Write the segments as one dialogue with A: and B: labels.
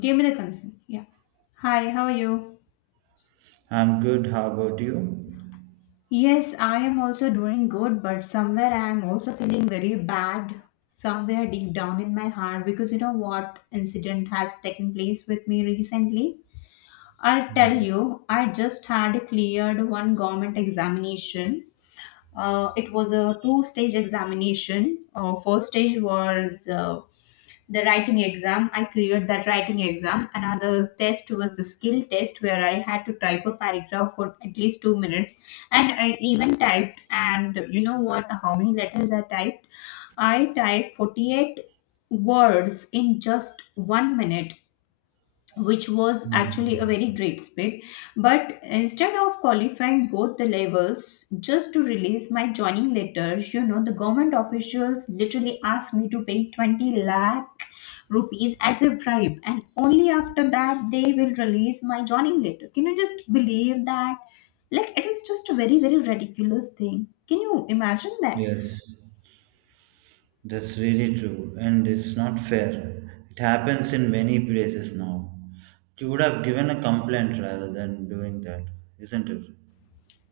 A: Give me the concern. Yeah. Hi, how are you?
B: I'm good. How about you?
A: Yes, I am also doing good, but somewhere I am also feeling very bad, somewhere deep down in my heart, because you know what incident has taken place with me recently? I'll tell
B: Hmm.
A: you, I just had cleared one government examination. It was a two stage examination. First stage was the writing exam. I cleared that writing exam. Another test was the skill test where I had to type a paragraph for at least 2 minutes. And I even typed, and you know what, how many letters I typed? I typed 48 words in just 1 minute, which was actually a
B: Hmm.
A: very great speed. But instead of qualifying both the levels just to release my joining letter, you know, the government officials literally asked me to pay 20 lakh rupees as a bribe, and only after that they will release my joining letter. Can you just believe that? Like, it is just a very, very ridiculous thing. Can you imagine that?
B: Yes, that's really true, and it's not fair. It happens in many places now. You would have given a complaint rather than doing that, isn't it?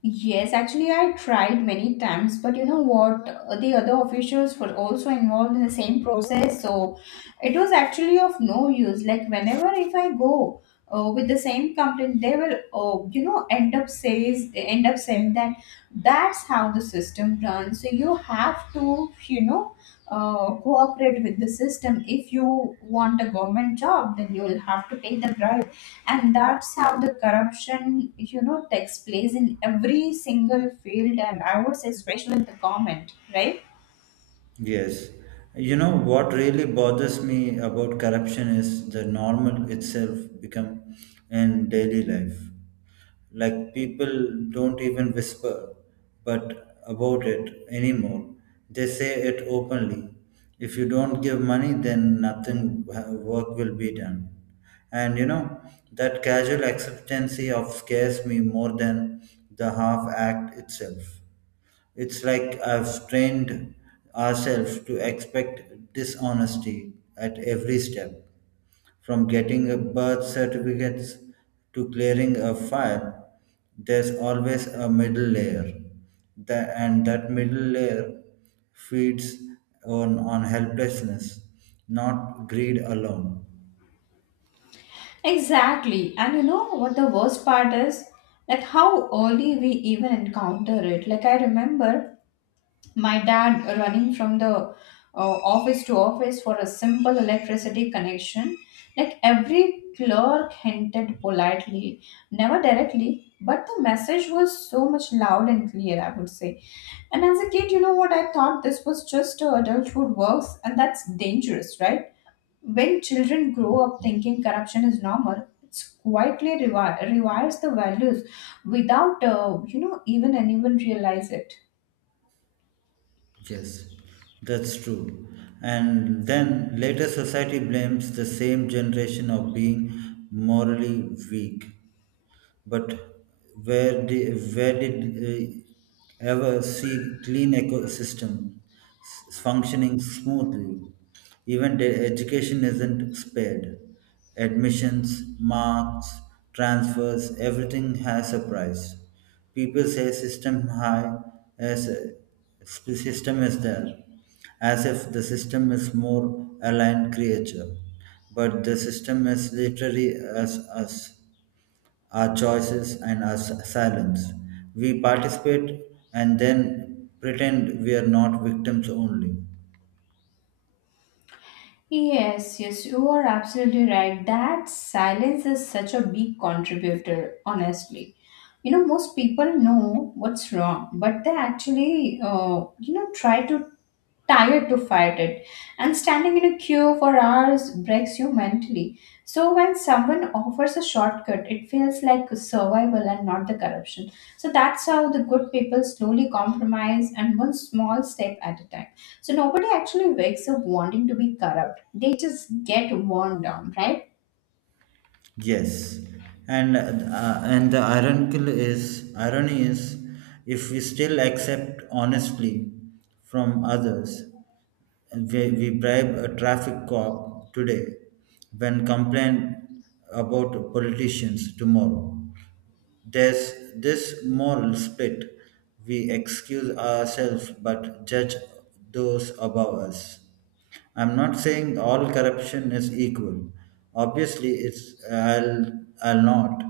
A: Yes, actually, I tried many times, but you know what? The other officials were also involved in the same process, so it was actually of no use. Like, whenever if I go with the same complaint, they will, you know, end up saying that that's how the system runs, so you have to, you know, cooperate with the system. If you want a government job, then you will have to pay the bribe, and that's how the corruption, you know, takes place in every single field, and I would say especially in the government, right?
B: Yes. You know what really bothers me about corruption is the normal itself become in daily life. Like people don't even whisper but about it anymore. They say it openly. If you don't give money, then nothing work will be done. And you know, that casual acceptancy of scares me more than the half act itself. It's like I've trained ourselves to expect dishonesty at every step, from getting a birth certificates to clearing a file. There's always a middle layer, and that middle layer feeds on helplessness, not greed alone.
A: Exactly. And you know what the worst part is? Like how early we even encounter it. Like I remember my dad running from the office to office for a simple electricity connection, like every clerk hinted politely, never directly, but the message was so much loud and clear, I would say. And as a kid, you know what, I thought this was just adulthood works, and that's dangerous, right? When children grow up thinking corruption is normal, it's quietly rewires the values without you know, even anyone realize it.
B: Yes, that's true. And then later society blames the same generation of being morally weak, but where did uh, ever see clean ecosystem functioning smoothly? Even the education isn't spared. Admissions, marks, transfers, everything has a price. People say system high as system is there, as if the system is more aligned creature, but the system is literally as us, our choices, and our silence. We participate and then pretend we are not victims only.
A: Yes, yes, you are absolutely right. That silence is such a big contributor, honestly. You know, most people know what's wrong, but they actually, you know, try to tired to fight it. And standing in a queue for hours breaks you mentally. So when someone offers a shortcut, it feels like survival and not the corruption. So that's how the good people slowly compromise, and one small step at a time. So nobody actually wakes up wanting to be corrupt. They just get worn down, right?
B: Yes, and the ironical is irony is, if we still accept honestly from others, we bribe a traffic cop today, when complain about politicians tomorrow. There's this moral split. We excuse ourselves but judge those above us. I'm not saying all corruption is equal. Obviously, it's I'll not.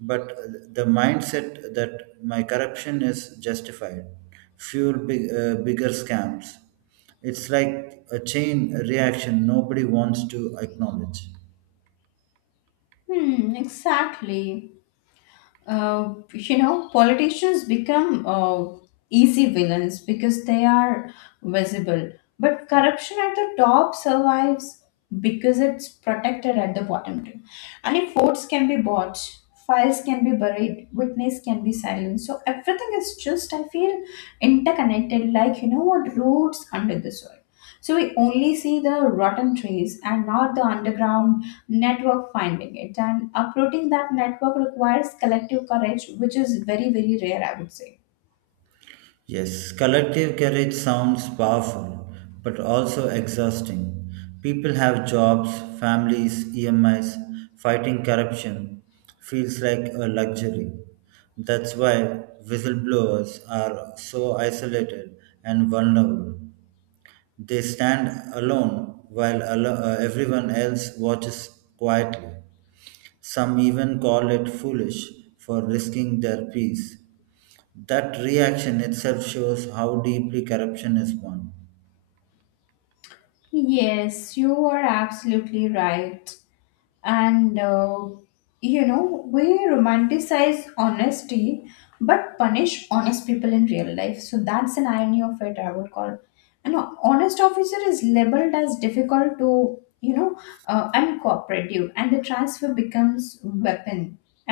B: But the mindset that my corruption is justified, fuel bigger scams. It's like a chain reaction nobody wants to acknowledge.
A: Hmm, exactly. You know, politicians become easy villains because they are visible. But corruption at the top survives because it's protected at the bottom too. And if votes can be bought, files can be buried, witness can be silenced. So everything is just, I feel, interconnected, like, you know what, roots under the soil. So we only see the rotten trees and not the underground network finding it. And uprooting that network requires collective courage, which is very, very rare, I would say.
B: Yes, collective courage sounds powerful, but also exhausting. People have jobs, families, EMIs, fighting corruption feels like a luxury. That's why whistleblowers are so isolated and vulnerable. They stand alone while everyone else watches quietly. Some even call it foolish for risking their peace. That reaction itself shows how deeply corruption is born.
A: Yes, you are absolutely right. And you know, we romanticize honesty but punish honest people in real life, so that's an irony of it, I would call. An honest officer is labeled as difficult to, you know, uncooperative, and the transfer becomes weapon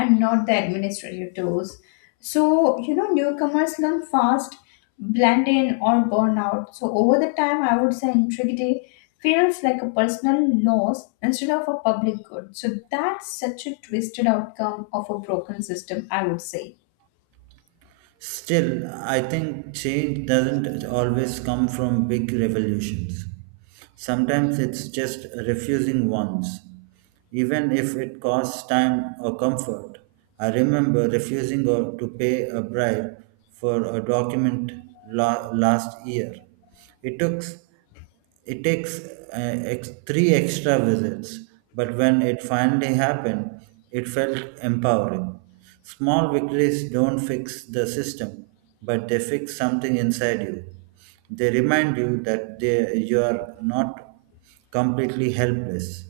A: and not the administrative tools. So, you know, newcomers learn fast, blend in, or burn out. So, over the time, I would say integrity feels like a personal loss instead of a public good. So, that's such a twisted outcome of a broken system, I would say.
B: Still, I think change doesn't always come from big revolutions. Sometimes it's just refusing wants, even if it costs time or comfort. I remember refusing to pay a bribe for a document last year. It took It takes three extra visits, but when it finally happened, it felt empowering. Small victories don't fix the system, but they fix something inside you. They remind you you are not completely helpless.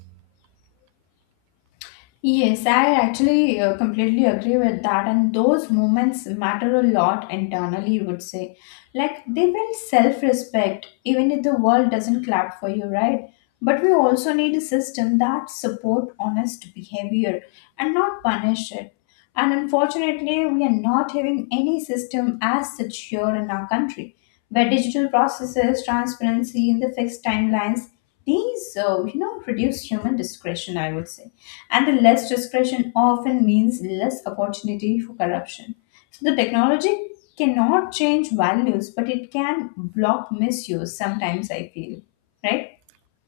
A: Yes, I actually completely agree with that. And those moments matter a lot internally, you would say. Like they build self respect, even if the world doesn't clap for you, right? But we also need a system that support honest behavior and not punish it. And unfortunately, we are not having any system as such here in our country, where digital processes, transparency, and the fixed timelines, these, you know, reduce human discretion, I would say, and the less discretion often means less opportunity for corruption. So the technology cannot change values, but it can block misuse sometimes, I feel, right?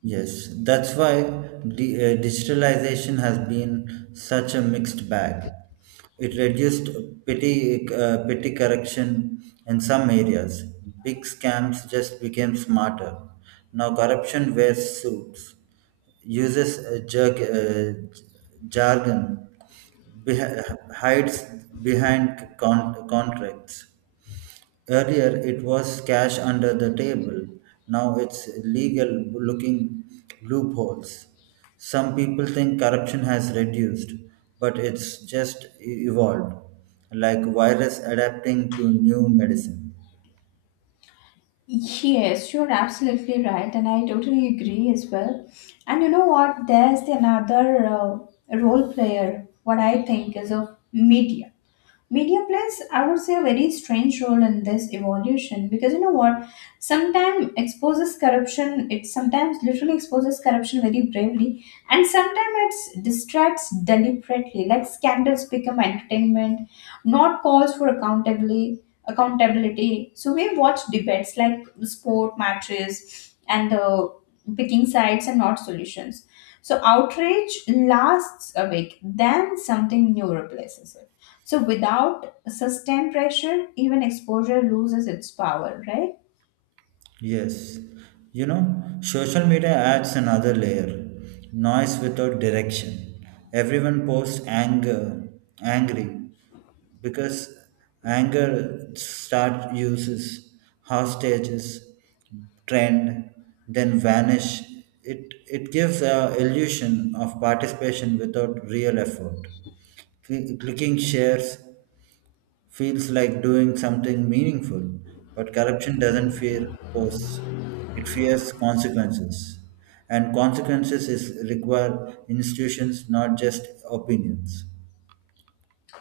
B: Yes, that's why the digitalization has been such a mixed bag. It reduced petty corruption in some areas. Big scams just became smarter. Now corruption wears suits, uses jargon, hides behind contracts. Earlier, it was cash under the table. Now it's legal looking loopholes. Some people think corruption has reduced, but it's just evolved, like virus adapting to new medicine.
A: Yes, you're absolutely right, and I totally agree as well. And you know what? There's another role player, what I think is of media plays, I would say, a very strange role in this evolution, because you know what, sometimes exposes corruption, it sometimes literally exposes corruption very bravely, and sometimes it distracts deliberately, like scandals become entertainment, not calls for accountability. So we watch debates like sport matches, and the picking sides and not solutions. So outrage lasts a week, then something new replaces it. So without sustained pressure, even exposure loses its power, right?
B: Yes, you know, social media adds another layer noise without direction. Everyone posts anger, angry, because anger start uses hostages, trend, then vanish. It gives a illusion of participation without real effort. Clicking shares feels like doing something meaningful, but corruption doesn't fear posts, it fears consequences. And consequences is require institutions, not just opinions.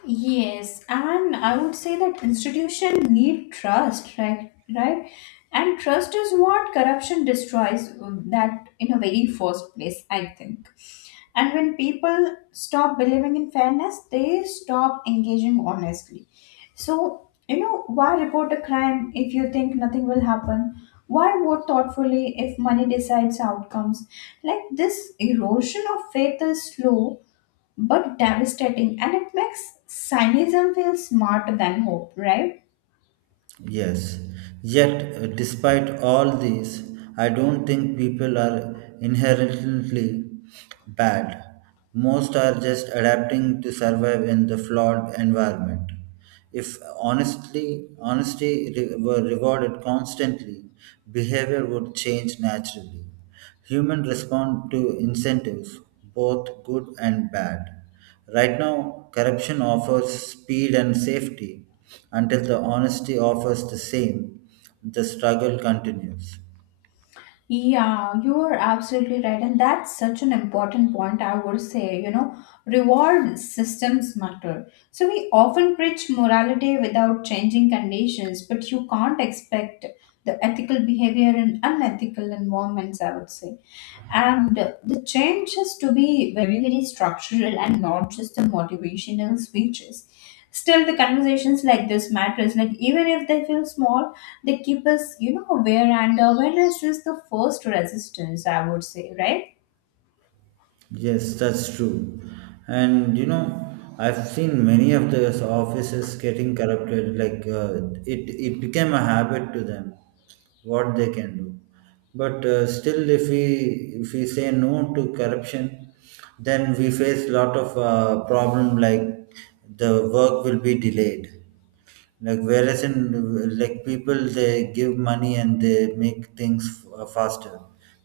A: Yes, and I would say that institution need trust, right? Right, and trust is what corruption destroys. That in a very first place, I think. And when people stop believing in fairness, they stop engaging honestly. So you know, why report a crime if you think nothing will happen? Why vote thoughtfully if money decides outcomes? Like this erosion of faith is slow but devastating, and it makes cynicism feel smarter than hope, right?
B: Yes, yet despite all these, I don't think people are inherently bad. Most are just adapting to survive in the flawed environment. If honestly, honesty were rewarded constantly, behavior would change naturally. Humans respond to incentives, both good and bad. Right now, corruption offers speed and safety. Until the honesty offers the same, the struggle continues.
A: Yeah, you are absolutely right, and that's such an important point, I would say. You know, reward systems matter. So we often preach morality without changing conditions, but you can't expect the ethical behavior in unethical environments, I would say. And the change has to be very, very structural and not just the motivational speeches. Still, the conversations like this matters, like even if they feel small, they keep us, you know, aware, and awareness is the first resistance, I would say, right?
B: Yes, that's true. And you know, I've seen many of those offices getting corrupted. Like it became a habit to them what they can do. But still, if we say no to corruption, then we face lot of problem like the work will be delayed. Like whereas in like people they give money and they make things faster.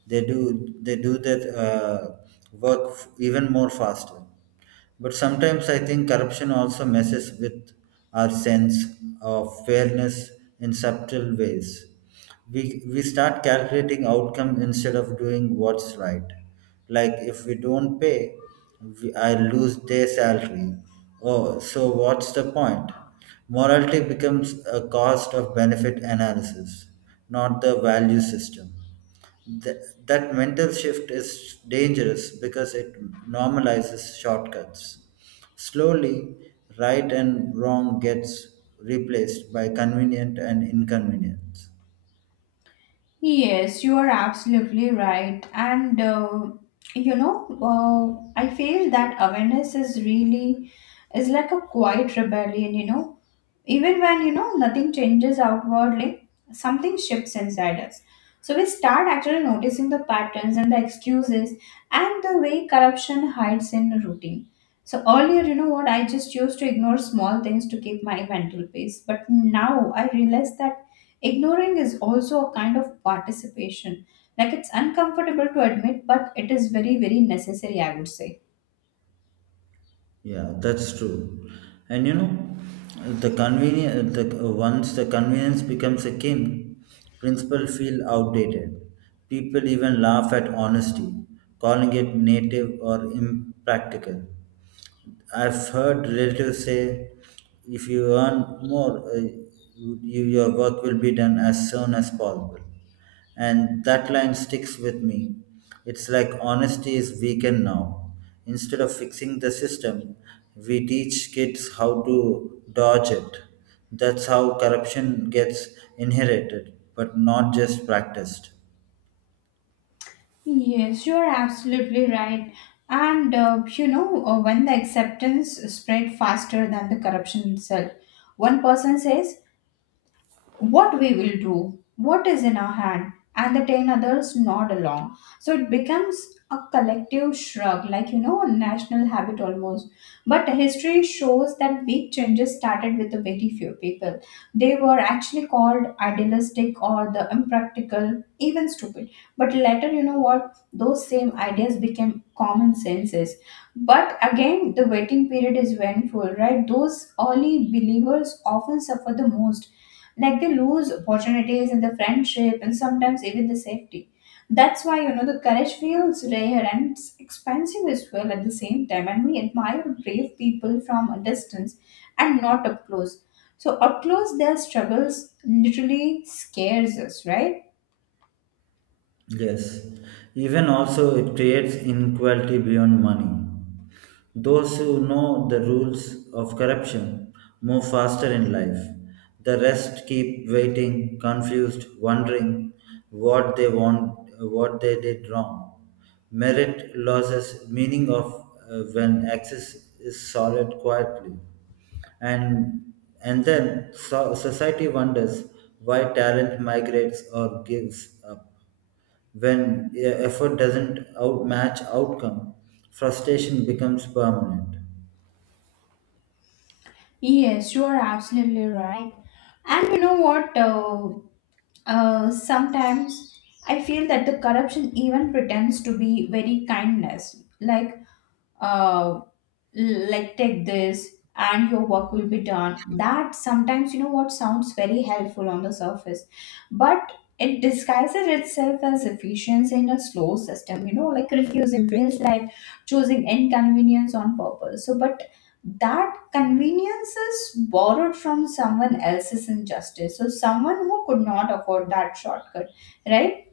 B: They do that work even more faster. But sometimes I think corruption also messes with our sense of fairness in subtle ways. We start calculating outcome instead of doing what's right. Like if we don't pay, I lose their salary. Oh, so what's the point? Morality becomes a cost of benefit analysis, not the value system. That mental shift is dangerous because it normalizes shortcuts. Slowly, right and wrong gets replaced by convenient and inconvenience.
A: Yes, you are absolutely right. And you know, I feel that awareness is really is like a quiet rebellion. You know, even when you know nothing changes outwardly, something shifts inside us. So we start actually noticing the patterns and the excuses and the way corruption hides in routine. So earlier, you know what, I just used to ignore small things to keep my mental peace. But now I realize that ignoring is also a kind of participation. Like it's uncomfortable to admit, but it is very, very necessary, I would say.
B: Yeah, that's true. And you know, the convenience the once the convenience becomes a king, principles feel outdated. People even laugh at honesty, calling it native or impractical. I've heard relatives say, if you earn more, you, your work will be done as soon as possible. And that line sticks with me. It's like honesty is weakened now. Instead of fixing the system, we teach kids how to dodge it. That's how corruption gets inherited, but not just practiced.
A: Yes, you are absolutely right. And you know, when the acceptance spread faster than the corruption itself, one person says, what we will do, what is in our hand, and the 10 others nod along. So it becomes a collective shrug, like, you know, a national habit almost. But history shows that big changes started with the very few people. They were actually called idealistic or the impractical, even stupid. But later, you know what? Those same ideas became common senses. But again, the waiting period is painful, right? Those early believers often suffer the most, like they lose opportunities in the friendship and sometimes even the safety. That's why, you know, the courage feels rare and it's expensive as well at the same time, and we admire brave people from a distance and not up close. So up close, their struggles literally scares us, right?
B: Yes, even also it creates inequality beyond money. Those who know the rules of corruption move faster in life. The rest keep waiting, confused, wondering what they want, what they did wrong. Merit loses meaning of when access is solid quietly, and and then society wonders why talent migrates or gives up. When effort doesn't outmatch outcome, frustration becomes permanent.
A: Yes, you are absolutely right. And you know what, sometimes I feel that the corruption even pretends to be very kindness. Uh, like take this and your work will be done, that sometimes, you know what, sounds very helpful on the surface, but it disguises itself as efficiency in a slow system, you know, like refusing feels like choosing inconvenience on purpose. So but that convenience is borrowed from someone else's injustice, so someone who could not afford that shortcut, right?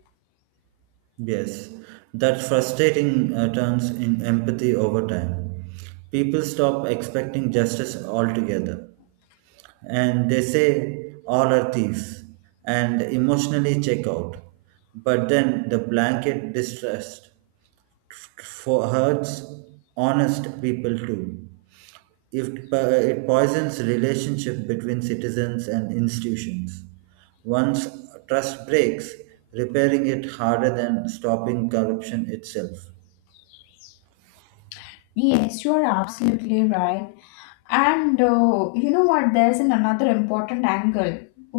B: Yes, that frustrating turns in empathy over time. People stop expecting justice altogether and they say all are thieves and emotionally check out. But then the blanket distrust for hurts honest people too. If it po- it poisons relationship between citizens and institutions. Once trust breaks, repairing it harder than stopping corruption itself.
A: Yes, you are absolutely right. And you know what? There's an another important angle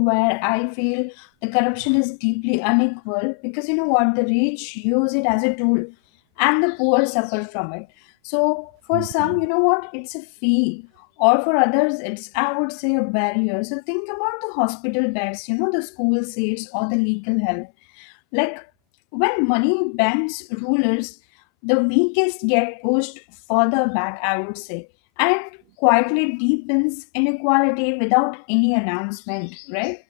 A: where I feel the corruption is deeply unequal, because you know what? The rich use it as a tool and the poor suffer from it. So for some, you know what? It's a fee. Or for others, it's, I would say, a barrier. So think about the hospital beds, you know, the school seats or the legal help. Like when money bends rulers, the weakest get pushed further back, I would say, and it quietly deepens inequality without any announcement, right?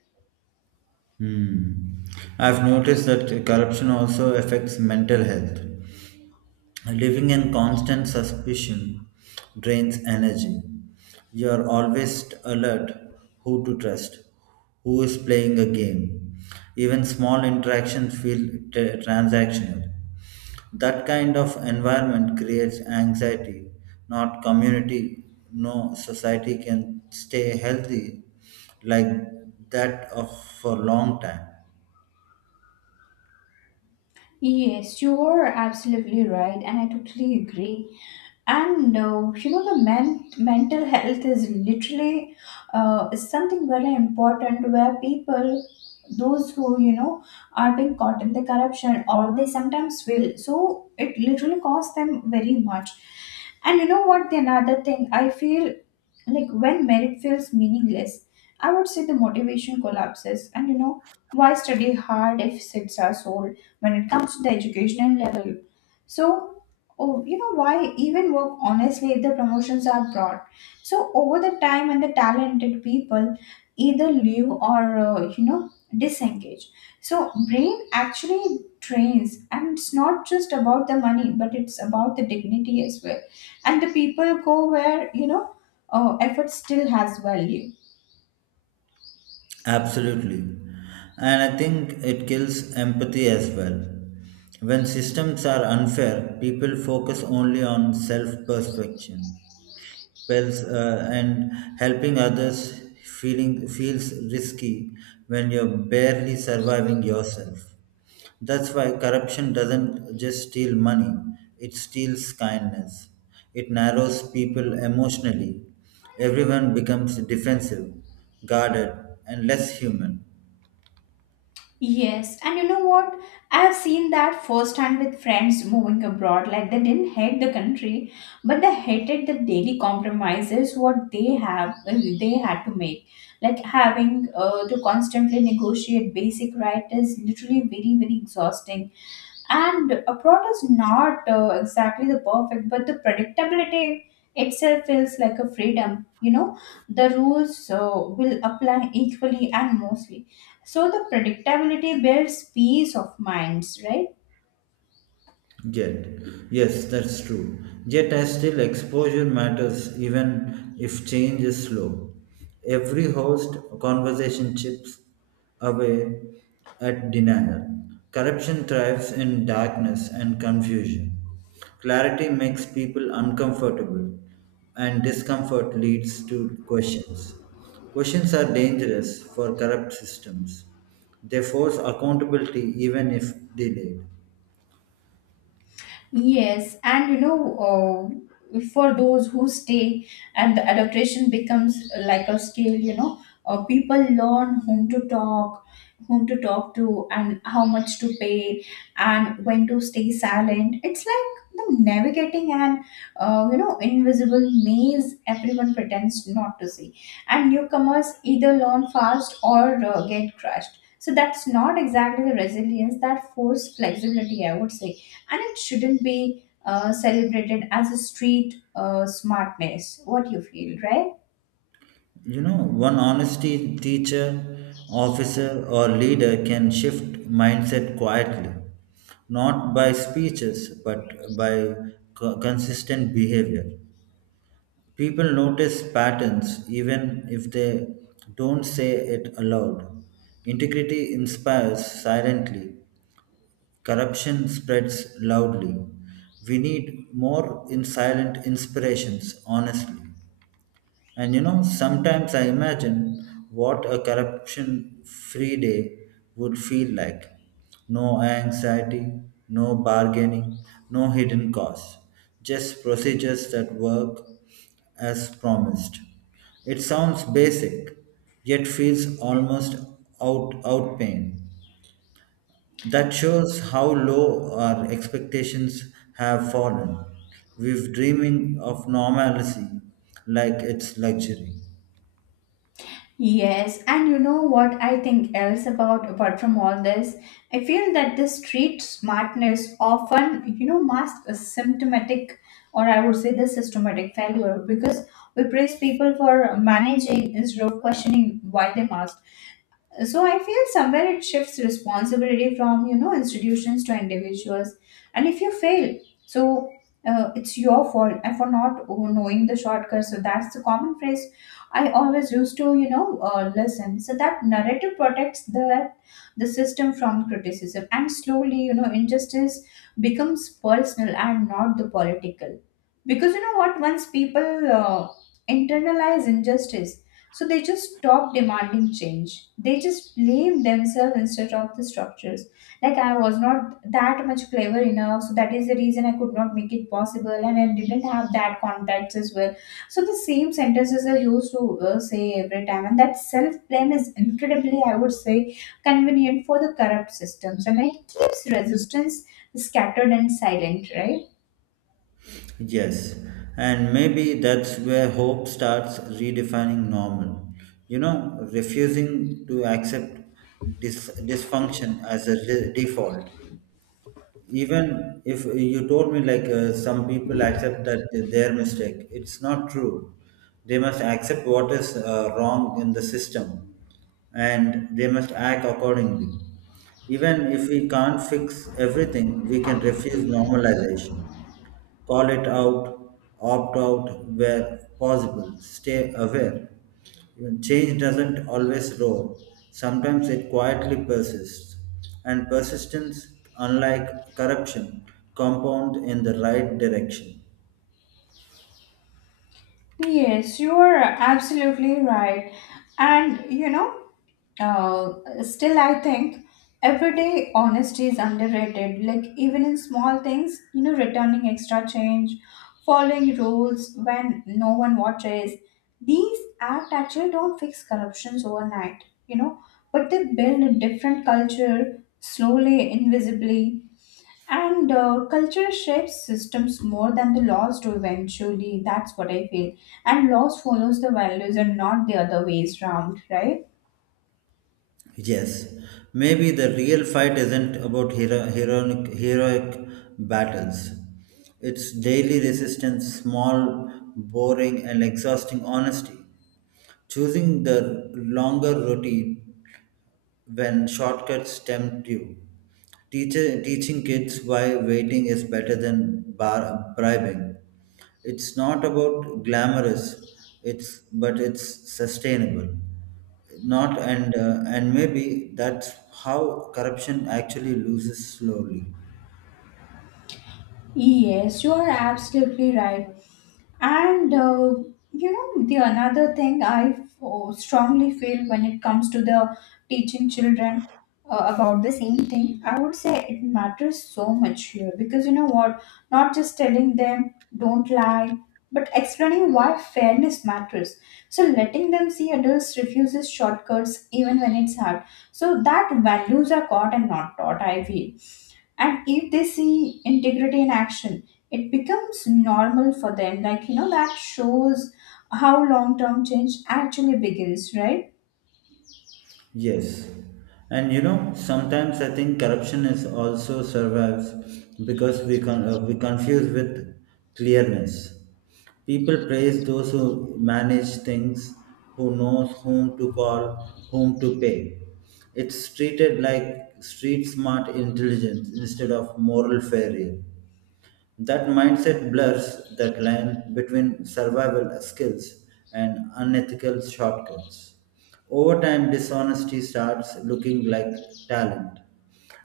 B: Hmm. I've noticed that corruption also affects mental health. Living in constant suspicion drains energy. You are always alert who to trust, who is playing a game. Even small interactions feel transactional. That kind of environment creates anxiety, not community. No society can stay healthy like that of for a long time.
A: Yes, you are absolutely right, and I totally agree. And you know, the mental health is literally is something very important, where people, those who you know are being caught in the corruption, or they sometimes will. So it literally costs them very much. And you know what? The another thing I feel like when merit feels meaningless, I would say the motivation collapses. And you know why study hard if seats are sold when it comes to the educational level? So oh, you know, why even work honestly if the promotions are broad? So over the time, and the talented people either leave or disengage. So brain actually trains, and it's not just about the money, but it's about the dignity as well. And the people go where, you know, oh, effort still has value.
B: Absolutely. And I think it kills empathy as well. When systems are unfair, people focus only on self perfection well, and helping others feeling feels risky when you're barely surviving yourself. That's why corruption doesn't just steal money, it steals kindness. It narrows people emotionally. Everyone becomes defensive, guarded, and less human.
A: Yes, and you know what? I've seen that firsthand with friends moving abroad. Like they didn't hate the country, but they hated the daily compromises what they have they had to make. Like having to constantly negotiate basic rights is literally very very exhausting. And abroad is not exactly the perfect, but the predictability itself feels like a freedom. You know, the rules will apply equally and mostly, so the predictability builds peace of minds, right?
B: Jet. Yes, that's true. Jet has still exposure matters even if change is slow. Every host conversation chips away at denial. Corruption thrives in darkness and confusion. Clarity makes people uncomfortable, and discomfort leads to questions. Questions are dangerous for corrupt systems. They force accountability even if delayed.
A: Yes, and you know, for those who stay, and the adaptation becomes like a skill. You know, people learn whom to talk to, and how much to pay, and when to stay silent. It's like the navigating an you know, invisible maze everyone pretends not to see. And newcomers either learn fast or get crushed. So that's not exactly the resilience, that forced flexibility, I would say. And it shouldn't be celebrated as a street smartness. What you feel, right?
B: You know, one honesty teacher, officer, or leader can shift mindset quietly, not by speeches, but by consistent behavior. People notice patterns even if they don't say it aloud. Integrity inspires silently, corruption spreads loudly. We need more in silent inspirations, honestly. And you know, sometimes I imagine what a corruption free day would feel like. No anxiety, no bargaining, no hidden costs, just procedures that work as promised. It sounds basic, yet feels almost out out pain. That shows how low our expectations have fallen. We've dreaming of normalcy like it's luxury.
A: Yes, and you know what I think else about apart from all this? I feel that the street smartness often, you know, masks a symptomatic, or I would say the systematic failure, because we praise people for managing instead of questioning why they mask. So I feel somewhere it shifts responsibility from, you know, institutions to individuals. And if you fail, so it's your fault and for not knowing the shortcut. So that's the common phrase I always used to, you know, listen. So that narrative protects the system from criticism. And slowly, you know, injustice becomes personal and not the political. Because, you know what, once people internalize injustice, so they just stop demanding change. They just blame themselves instead of the structures. Like I was not that much clever enough, so that is the reason I could not make it possible, and I didn't have that contacts as well. So the same sentences are used to say every time, and that self blame is incredibly, I would say, convenient for the corrupt systems, and it keeps resistance scattered and silent, right?
B: Yes, and maybe that's where hope starts redefining normal. You know, refusing to accept dysfunction as a default. Even if you told me, like, some people accept that their mistake, it's not true. They must accept what is wrong in the system and they must act accordingly. Even if we can't fix everything, we can refuse normalization. Call it out, opt out where possible, stay aware. Even change doesn't always roar, sometimes it quietly persists. And persistence, unlike corruption, compound in the right direction.
A: Yes, you are absolutely right, and you know. Uh, Still, I think everyday honesty is underrated. Like, even in small things, you know, returning extra change, following rules when no one watches. These acts actually don't fix corruptions overnight, you know, but they build a different culture slowly, invisibly. And culture shapes systems more than the laws do eventually. That's what I feel. And laws follows the values and not the other ways round, right?
B: Yes, maybe the real fight isn't about heroic battles. It's daily resistance, small, boring, and exhausting honesty. Choosing the longer routine when shortcuts tempt you. Teaching kids why waiting is better than bribing. It's not about glamorous, it's but it's sustainable. Not and and maybe that's how corruption actually loses slowly.
A: Yes, you are absolutely right. And you know, the another thing I strongly feel when it comes to the teaching children about the same thing, I would say it matters so much here. Because you know what, not just telling them don't lie, but explaining why fairness matters. So letting them see adults refuses shortcuts even when it's hard. So that values are caught and not taught, I feel. And if they see integrity in action, it becomes normal for them. Like, you know, that shows how long term change actually begins, right?
B: Yes. And you know, sometimes I think corruption is also survives because we confuse with clearness. People praise those who manage things, who knows whom to call, whom to pay. It's treated like street smart intelligence instead of moral failure. That mindset blurs that line between survival skills and unethical shortcuts. Over time, dishonesty starts looking like talent,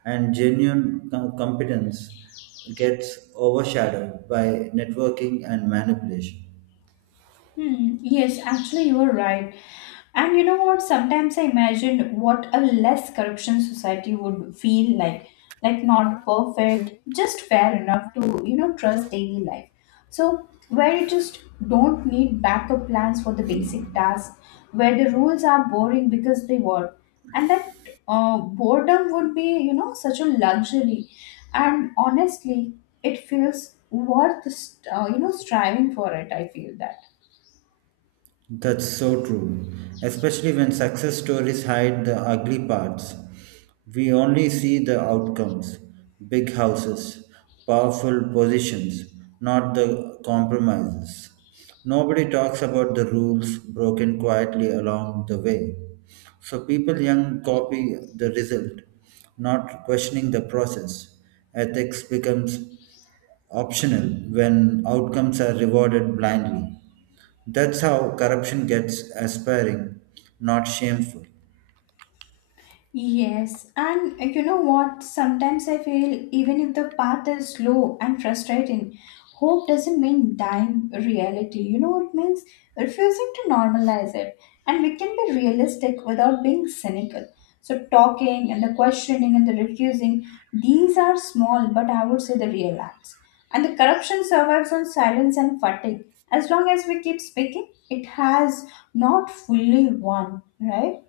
B: and genuine competence gets overshadowed by networking and manipulation.
A: Hmm, yes, actually, you are right. And you know what? Sometimes I imagine what a less corruption society would feel like. Like, not perfect, just fair enough to, you know, trust daily life. So, where you just don't need backup plans for the basic tasks, where the rules are boring because they were. And that boredom would be, you know, such a luxury. And honestly, it feels worth, you know, striving for it. I feel that.
B: That's so true, especially when success stories hide the ugly parts. We only see the outcomes big houses, powerful positions, not the compromises. Nobody talks about the rules broken quietly along the way. So people young copy the result, not questioning the process. Ethics becomes optional when outcomes are rewarded blindly. That's how corruption gets aspiring, not shameful.
A: Yes, and you know what? Sometimes I feel even if the path is slow and frustrating, hope doesn't mean dying reality. You know, it means refusing to normalize it. And we can be realistic without being cynical. So, talking and the questioning and the refusing, these are small, but I would say the real acts. And the corruption survives on silence and fatigue. As long as we keep speaking, it has not fully won, right?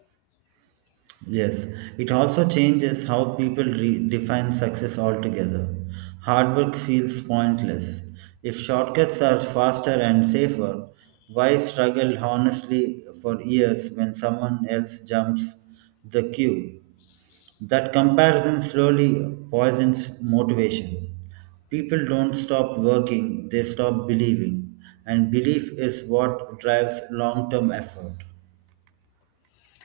B: Yes, it also changes how people define success altogether. Hard work feels pointless. If shortcuts are faster and safer, why struggle honestly for years when someone else jumps the queue? That comparison slowly poisons motivation. People don't stop working, they stop believing. And belief is what drives long term effort.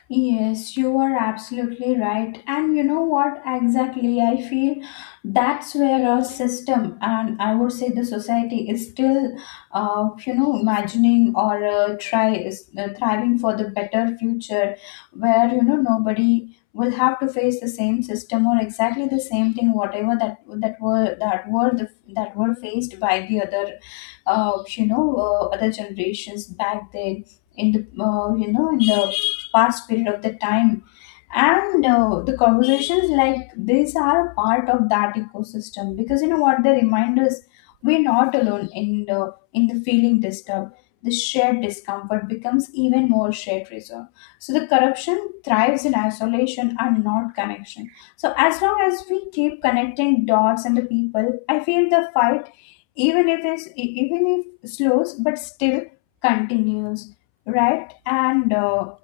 A: Yes, you are absolutely right. And you know what exactly? I feel that's where our system, and I would say the society, is still, you know, imagining, or try is thriving for the better future, where, you know, nobody will have to face the same system or exactly the same thing, whatever that were faced by the other other generations back then in the in the past period of the time. And the conversations like these are a part of that ecosystem, because you know what, they remind us we're not alone in the feeling disturbed. The shared discomfort becomes even more shared resolve. So the corruption thrives in isolation and not connection. So as long as we keep connecting dots and the people, I feel the fight, even if it's even if slows, but still continues, right? And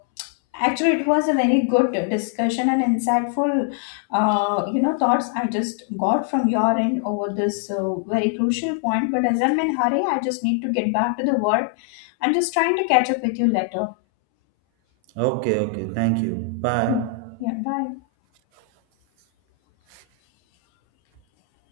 A: actually, it was a very good discussion and insightful, you know, thoughts I just got from your end over this very crucial point. But as I'm in hurry, I just need to get back to the work. I'm just trying to catch up with you later.
B: Okay, okay, thank you.
A: Yeah,
B: Bye.
A: yeah. Bye.